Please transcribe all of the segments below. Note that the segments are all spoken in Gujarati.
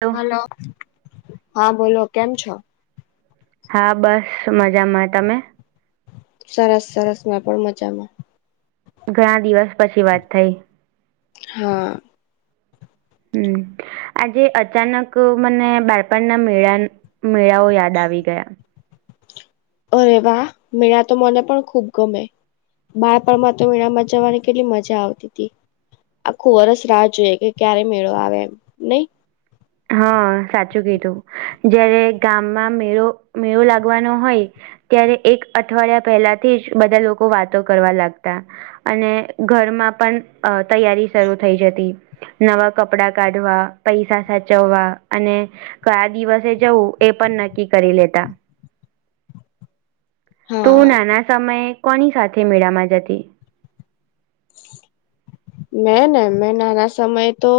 હેલો હલો હા બોલો કેમ છો હા બસ મજામાં તમે સરસ સરસ મે પણ મજામાં ઘણા દિવસ પછી વાત થઈ હા. હમ આજે અચાનક મને બાળપણના મેળા મેળાઓ. ડાવી ગયા. અરે વાહ મેળા તો મને પણ ખુબ ગમે. બાળપણમાં તો મેળામાં જવાની કેટલી મજા આવતી હતી. આખું વર્ષ રાહ જોવે કે ક્યારે મેળો આવે એમ. નઈ હા સાચું કીધું જયારે ગામમાં મેળો મેળો લાગવાનો હોય. ત્યારે એક અઠવાડિયા પહેલા થી જ બધા લોકો વાતો કરવા લાગતા. અને ઘરમાં પણ અ તૈયારી શરું થઈ જતી. નવા કપડા કાઢવા પૈસા સાથે. જવા અને કયા દિવસે જવું એ પણ નક્કી કરી લેતા. તું હા નાના સમયે કોની સાથે મેળામાં જતી. મેં ના મેં નાના સમય તો.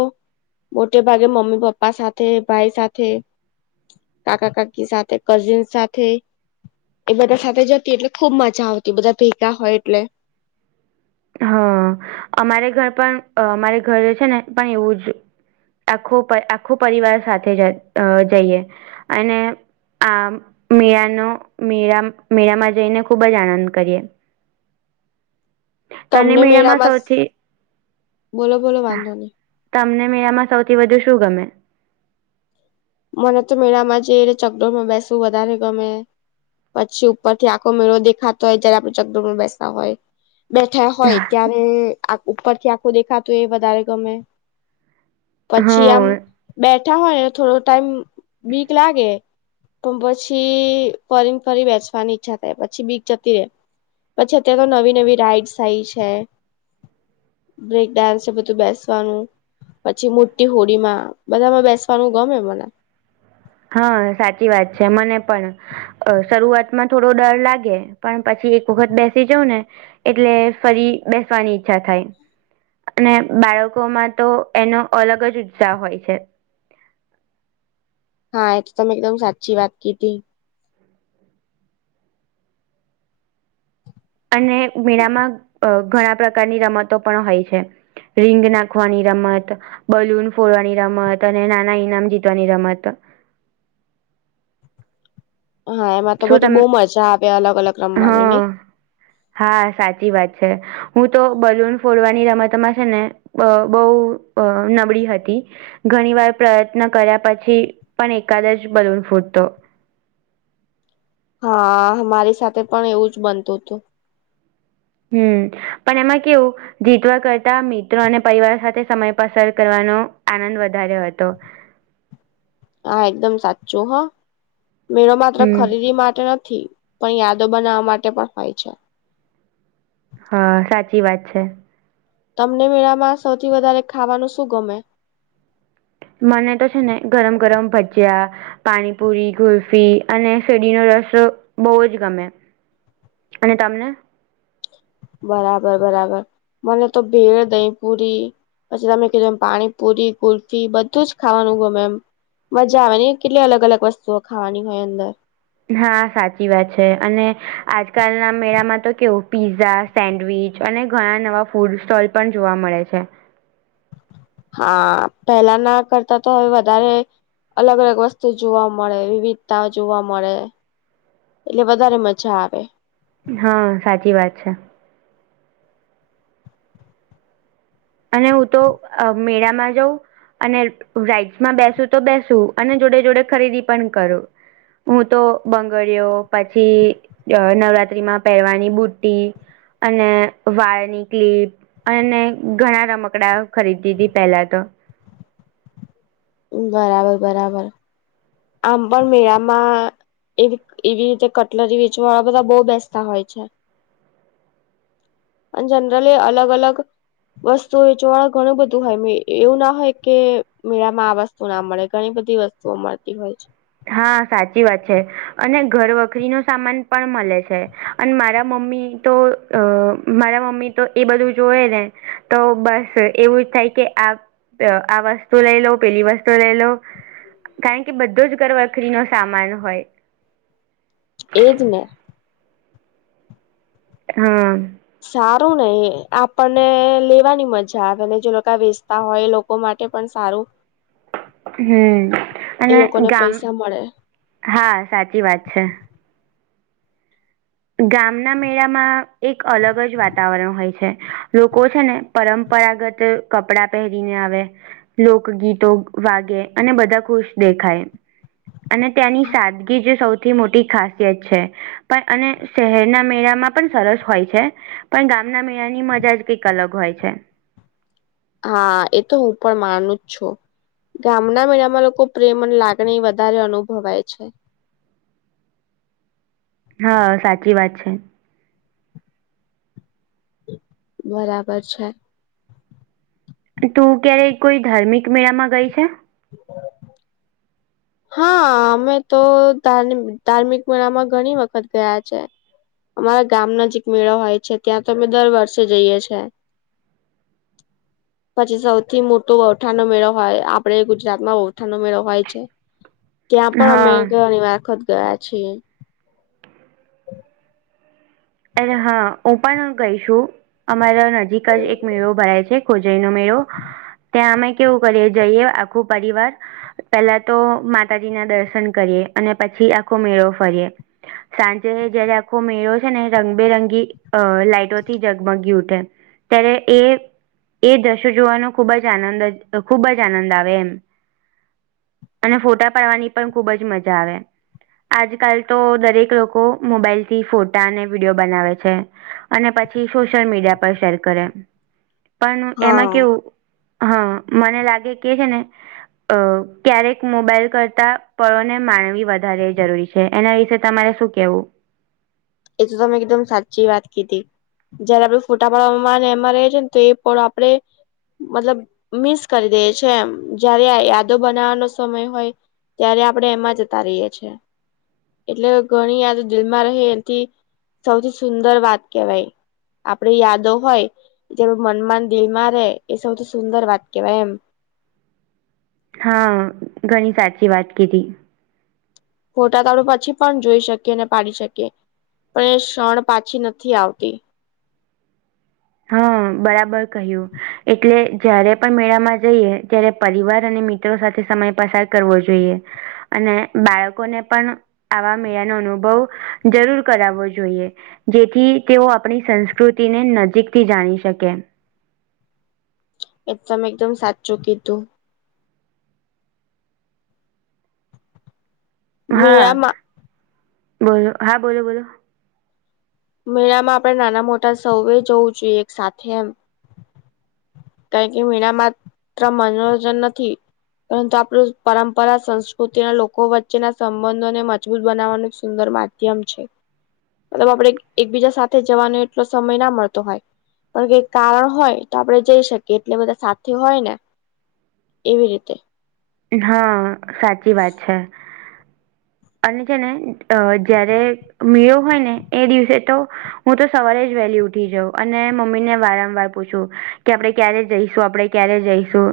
મોટે ભાગે મમ્મી પપ્પા સાથે ભાઈ સાથે. કાકા કાકી સાથે કઝિન સાથે એ બધા સાથે જતી એટલે ખુબ મજા આવતી બધા ભેગા હોય એટલે હ અમારે ઘર પણ અ અમારે ઘરે છે ને પણ એવું જ આખો પ આખો પરિવાર સાથે અ જઈએ અને આ મેરાનો મીરા મેળામાં જઈને ખૂબ જ આનંદ કરીએ. તને મેળામાં સૌથી બોલો બોલો વાંધો નહી તમને મેળામાં સૌથી વધુ શું ગમે મને તો મેળામાં જે ચકડોર માં બેસવું વધારે ગમે પછી ઉપરથી આખો મેળો દેખાતો હોય જયારે આપણે ચકડોળ માં બેસતા હોય. બેઠા હોય ત્યારે આખો ઉપરથી આખું દેખાતું એ વધારે ગમે પછી આમ હા બેઠા હોય ને થોડો ટાઈમ બીક લાગે પણ પછી ફરીને ફરી બેસવાની ઈચ્છા થાય પછી બીક જતી રે પછી અત્યારે તો નવી નવી રાઈડસ આઈ છે. બ્રેક ડાન્સ છે બધું બેસવાનું પછી મોટી હોડીમાં બધામાં બેસવાનું ગમે મને હા સાચી વાત છે મને પણ અ શરૂઆતમાં થોડો ડર લાગે પણ પછી એક વખત બેસી જઉ ને એટલે ફરી બેસવાની ઈચ્છા થાય. અને બાળકોમાં તો એનો અલગ જ ઉત્સાહ હોય છે. હા એ તો તમે એકદમ સાચી વાત કીધી અને મેળામાં અ ઘણા પ્રકારની રમતો પણ હોય છે. રીંગ નાખવાની રમત બલૂન ફોડવાની રમત અને નાના ઈનામ જીતવાની રમત હા એમાં તો શું બધી તમ બહુ મજા આવે અલગ અલગ રમવાની ની હા હા સાચી વાત છે. હું તો બલૂન ફોડવાની રમતમાં છે ને બ બહુ અ નબળી હતી. ઘણી વાર પ્રયત્ન કર્યા પછી પણ એકાદ જ બલુન ફૂટતો હા મારી સાથે પણ એવું જ બનતું હતું. હમ્મ પણ એમાં કેવું જીતવા કરતા મિત્રો અને પરિવાર સાથે સમય પસાર કરવાનો આનંદ વધારે હતો. હા એકદમ સાચું હો મેળો માત્ર હમ ખરીદી માટે ન થી પણ યાદો બનાવવા માટે પણ હોય છે. હા, સાચી વાત છે. તમને મેળામાં સૌથી વધારે ખાવાનું શું ગમે? મને તો છે ને ગરમ ગરમ ભજયા. પાણીપુરી, કુલ્ફી અને શેરડીનો રસ બહુ જ ગમે. અને તમને? બરાબર, બરાબર, મને તો ભેળ, દહીંપૂરી. પછી તમે કીધું એમ પાણીપુરી, કુલ્ફી બધું જ ખાવાનું ગમે એમ. મજા આવે ને, કેટલી અલગ અલગ વસ્તુઓ ખાવાની હોય. હા, સાચી વાત છે, અને આજકાલના મેળામાં તો કેવું પીઝા સેન્ડવીચ અને ઘણા નવા ફૂડ સ્ટોલ પણ જોવા મળે છે. હા, પહેલાંના કરતાં તો હવે વધારે. અલગ અલગ વસ્તુ જોવા મળે, વિવિધતાઓ જોવા મળે. એટલે વધારે મજા આવે. હા, સાચી વાત છે. અને હું તો મેળામાં જઉં. અને રાઈટ્સમાં બેસું તો બેસું અને જોડે જોડે ખરીદી પણ કરું. હું તો બંગળીઓ પછી અને, નવરાત્રીમાં પહેરવાની બુટ્ટી અને વાળની ક્લિપ અને ઘણા રમકડાં ખરીદી હતી પહેલાં તો. બરાબર, બરાબર, આમ પણ મેળામાં એવી એવી રીતે કટલરી વેચવાવાળા બધા બહુ બેસતા હોય છે. અને જનરલી અલગ અલગ વસ્તુ વેચવાવાળા ઘણું બધું હોય એવું, ના હોય કે મેળામાં આ વસ્તુ ના મળે, ઘણી બધી વસ્ તુઓ મળતી હોય છે. હા, સાચી વાત છે, અને ઘરવખરીનું સામાન પણ મળે છે. અને મારા મમ્મી તો અહ, મારા મમ્મી તો એ જોએ ને તો બસ એવું જ થાય કે આ, અહ, આ વસ્તુ લઈ લઉં, પેલી વસ્તુ એક બેમાં કેટલા જણા આવશે? એક લેતું. લઈ લઉં કારણ કે બધો જ ઘરવખરી નો સામાન હોય. એ જ ને. હા. સારું ને, આપણને લેવાની મજા આવે ને, જે લોકો વેચતા હોય એ લોકો માટે પણ સારું. હમ, એ અને લોકોને ગામ પૈસા મળે હા, સાચી વાત છે. ગામના મેળામાં એક અલગ જ વાતાવરણ હોય છે. લોકો છે ને, પરંપરાગત કપડાં પહેરીને આવે લોકગીતો વાગે અને બધા ખુશ દેખાય. અને ત્યાંની સાદગી જ સૌથી મોટી ખાસિયત છે, પણ અને શહેરના મેળામાં પણ સરસ હોય છે. પણ ગામના મેળાની મજા જ કંઈક અલગ હોય છે. એ તો હું પણ માનું જ છું. ગામના મેળામાં લોકો પ્રેમ અને લાગણી વધારે અનુભવાય છે. હા સાચી વાત છે. બરાબર છે. તું ક્યારેય કોઈ ધાર્મિક મેળામાં ગઈ છે. બરાબર હા અમે તો ધાર્મિક-ધાર્મિક મેળામાં ઘણી વખત ગયા છે. અમારા ગામ નજીક મેળો હોય છે ત્યાં તો અમે દર વર્ષે જઈએ છે. [inaudible] પછી સૌથી મોટો વૌઠાનો મેળો હોય આપડે ગુજરાતમાં વૌઠાનો મેળો હોય છે. ત્યા પણ અમે હા ઘણી વખત ગયા છીએ અરે હા હું પણ ગઈ શું અમારા નજીક જ એક મેળો ભરાય છે. ખોજઈ નો મેળ ત્યાં અમે કેવું કરીએ જઈએ આખું પરિવાર પેલા તો માતાજીના દર્શન કરીએ અને પછી આખો મેળો ફરીએ સાંજે જયારે આખો મેળો છે ને રંગબેરંગી અ લાાઈટોથી જગમગી ઉઠે ત્યારે એ એ દ્રશ્યો જોવાનો ખૂબ જ આનંદ જ ખૂબ જ આનંદ આવે એમ અને ફોટા પાડવાની પણ ખુબ જ મજા આવે આજકાલ તો દરેક લોકો મોબાઈલ થી ફોટાને વિડીયો બનાવે છે અને પછી સોશિયલ મીડિયા પર શેર કરે પણ એમાં હા કેવું હા મને લાગે કે હે ને અ ક્યારેક મોબાઈલ કરતા પરોને માનવી વધારે જરૂરી છે. છે, એના વિશે તમારે શું કેવું એ તો તમેં કીધું એમ એકદમ સાચી વાત કીધી જયારે આપડે ફોટા પાડવામાં એમાં રે છે ને તો એ પણ આપડે મતલબ મિસ કરી દઇએ છે એમ જયારે આ યાદો બનાવવાનો સમય હોય, ત્યારે આપણેે એમાં જતા રહીએ છે, એટલે ઘણી યાદો દિલમાં રહે સૌથી સુંદર વાત કેવાય આપડી યાદો હોય જે મનમાં ન દિલમાં રહેે, એ સૌથી સુંદર વાત કેહેવાય એમ હા, ઘણી સાચી વાત કીધી. ફોટા તો આપણે પછી પણ જોઈ શકીએ ને પાડી શકીએ, પણ એ ક્ષણ પાછી નથી આવતી. હા બરાબર કહ્યું. એટલે જયારે પણ મેળામાં જઈએ ત્યારે પરિવાર અને મિત્ મિત્રો સાથે સમય પસાર કરવો જોઈએ, અને બાળકોને પણ આવા મેળા નો અનુભવ જરૂર કરાવવો જોઈએ. જેથી તેઓ આપણી સંસ્કૃતિને નજીકથી જાણી શકે. એકદમ એકદમ સાચું કીધું. હા મેળામાં બોલો, હા બોલો બોલો મેળામાં આપણેે નાના મોટા સૌએ જવું જોઈએ એક સાથે એમ કારણ કે મેળા માત્ર મનોરંજન નથી. પરંતુ આપણું પરંપરા સંસ્કૃતિના લોકો વચ્ચેના સંબંધોને મજબૂત બનાવવાનું એક સુંદર મા માધ્યમ છે. પણ આપડે એક-એકબીજા સાથે જવાનો એટલો સમય ના મળતો હોય. પણ કઇક કારણ હોય તો આપણે જઇ શક્ કે એટલે બધા સાથી હોય ને એવી રીતે હા સાચી વાત છે. અને છે ને અ જયારે મેળો હોય ને એ દિવસે તો, હું તો સવારે જ વેલી ઉઠી જાઉં અને મમ્મી ને વારંવાર પૂછું કે આપણે ક્યારે જઈશું? આપડે ક્યારે જઈશું?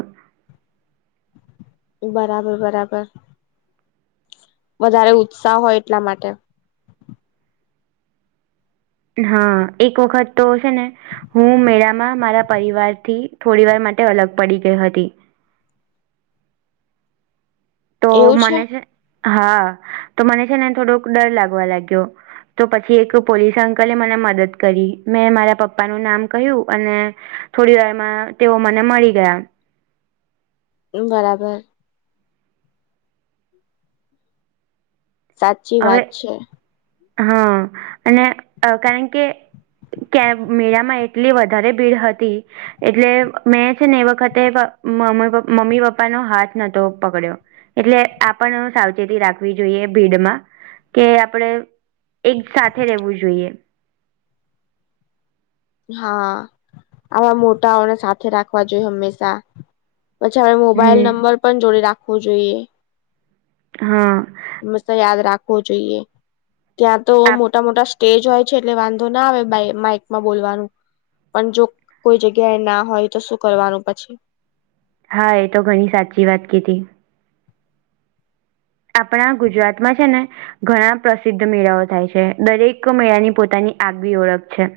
બરાબર, બરાબર વધારે ઉત્સાહ હોય એટલા માટે હા એક વખત તો છે ને હું મેળામાં મારા પરિવાર થી થોડી વાર માટે અલગ પડી ગઈ હતી. તો મને છે હા તો મને છે ને થોડોક ડર લાગવા લાગ્યો. તો પછી એક પોલીસ અંકલે મને મદદ કરી મેં મારા પપ્પાનું નામ કહ્યું અને થોડી વારમાં તેઓ મને મળી ગયા. બરાબર. સાચી હવે વાત છે. હા અને કારણ કે કે મેળામાં એટલી વધારે ભીડ હતી. એટલે મેં છે ને એ વખતે મમ્મી પપ્પાનો હાથ નતો પકડ્યો. એટલે આપણ સાવચેતી રાખવી જોઈએ ભીડમાં. કે આપડે એક સાથે રહેેવું જોઈએ. હા. આવા મોટાઓ ને સાથે રાખવા જોઈએ હંમેશા. પછી હવે મોબાઈલ નંબર હમ પણ જોડે રાખવો જોઈએ. હા. યાદ રાખવો જોઈએ ત્યાં તો આપ મોટા મોટા સ ટેજ હોય છે એટલે વાંધો ના આવે માઇકમાં બોલવાનું. પણ જો કોઈ જગ્યાએ ના હોય તો શું કરવાનું પછી? હા, એ તો ઘણી સાચી વાત કીધી. આપણા ગુજરાતમાં છે ને! ઘણા પ્રસિદ્ધ મેળાઓ થાય છે. દરેક મેળાની પોતાની આગવી ઓળખ છે.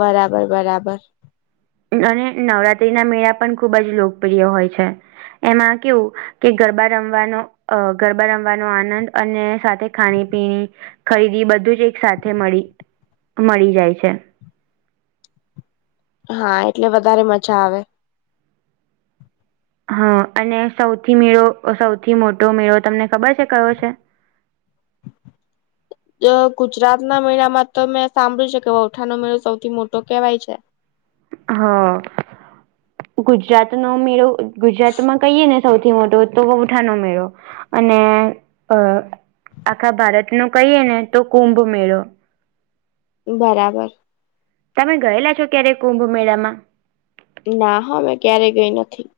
બરાબર બરાબર. અને નવરાત્રી ના મેળા પણ ખુબ જ લોકપ્રિય હોય છે. એમાં કેવું કે ગરબા રમવાનો અ ગરબા રમવાનો આનંદ અને સાથે ખાણી પીણી ખરીદી બધું જ એક સાથે મળી મળી જાય છે. હા એટલે વધારે મજા આવે હા અને સૌથી મેળો સૌથી મોટો મેળો તમને ખબર છે કયો છે? જો ગુજરાત ના મેળામાં તો મેં સાંભળ્યું છે કે વૌવઠાનો મેળો સૌથી મોટો કેહેવાય છે. હા ગુજરાત નો મેળો ગુજરાતમાં કહીએ ને સૌથી મોટો તો વૈઠાનો મેળો અને અ આખા ભારતનો કહીએ ને તો કુંભ મેળો બરાબર તમે ગયેલા છો ક્યારે કુંભ મેળામાં? ના હો મે ક્યારે ગઈ નથી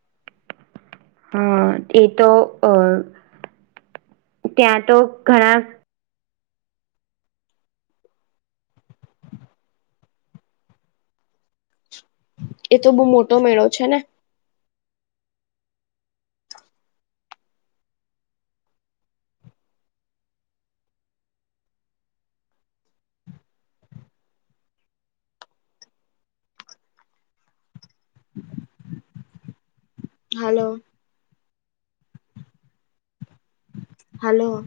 હા એ તો અ ત્યાં તો ઘણા એતો બહુ મોટો મેળો છે ને હાલો હાલો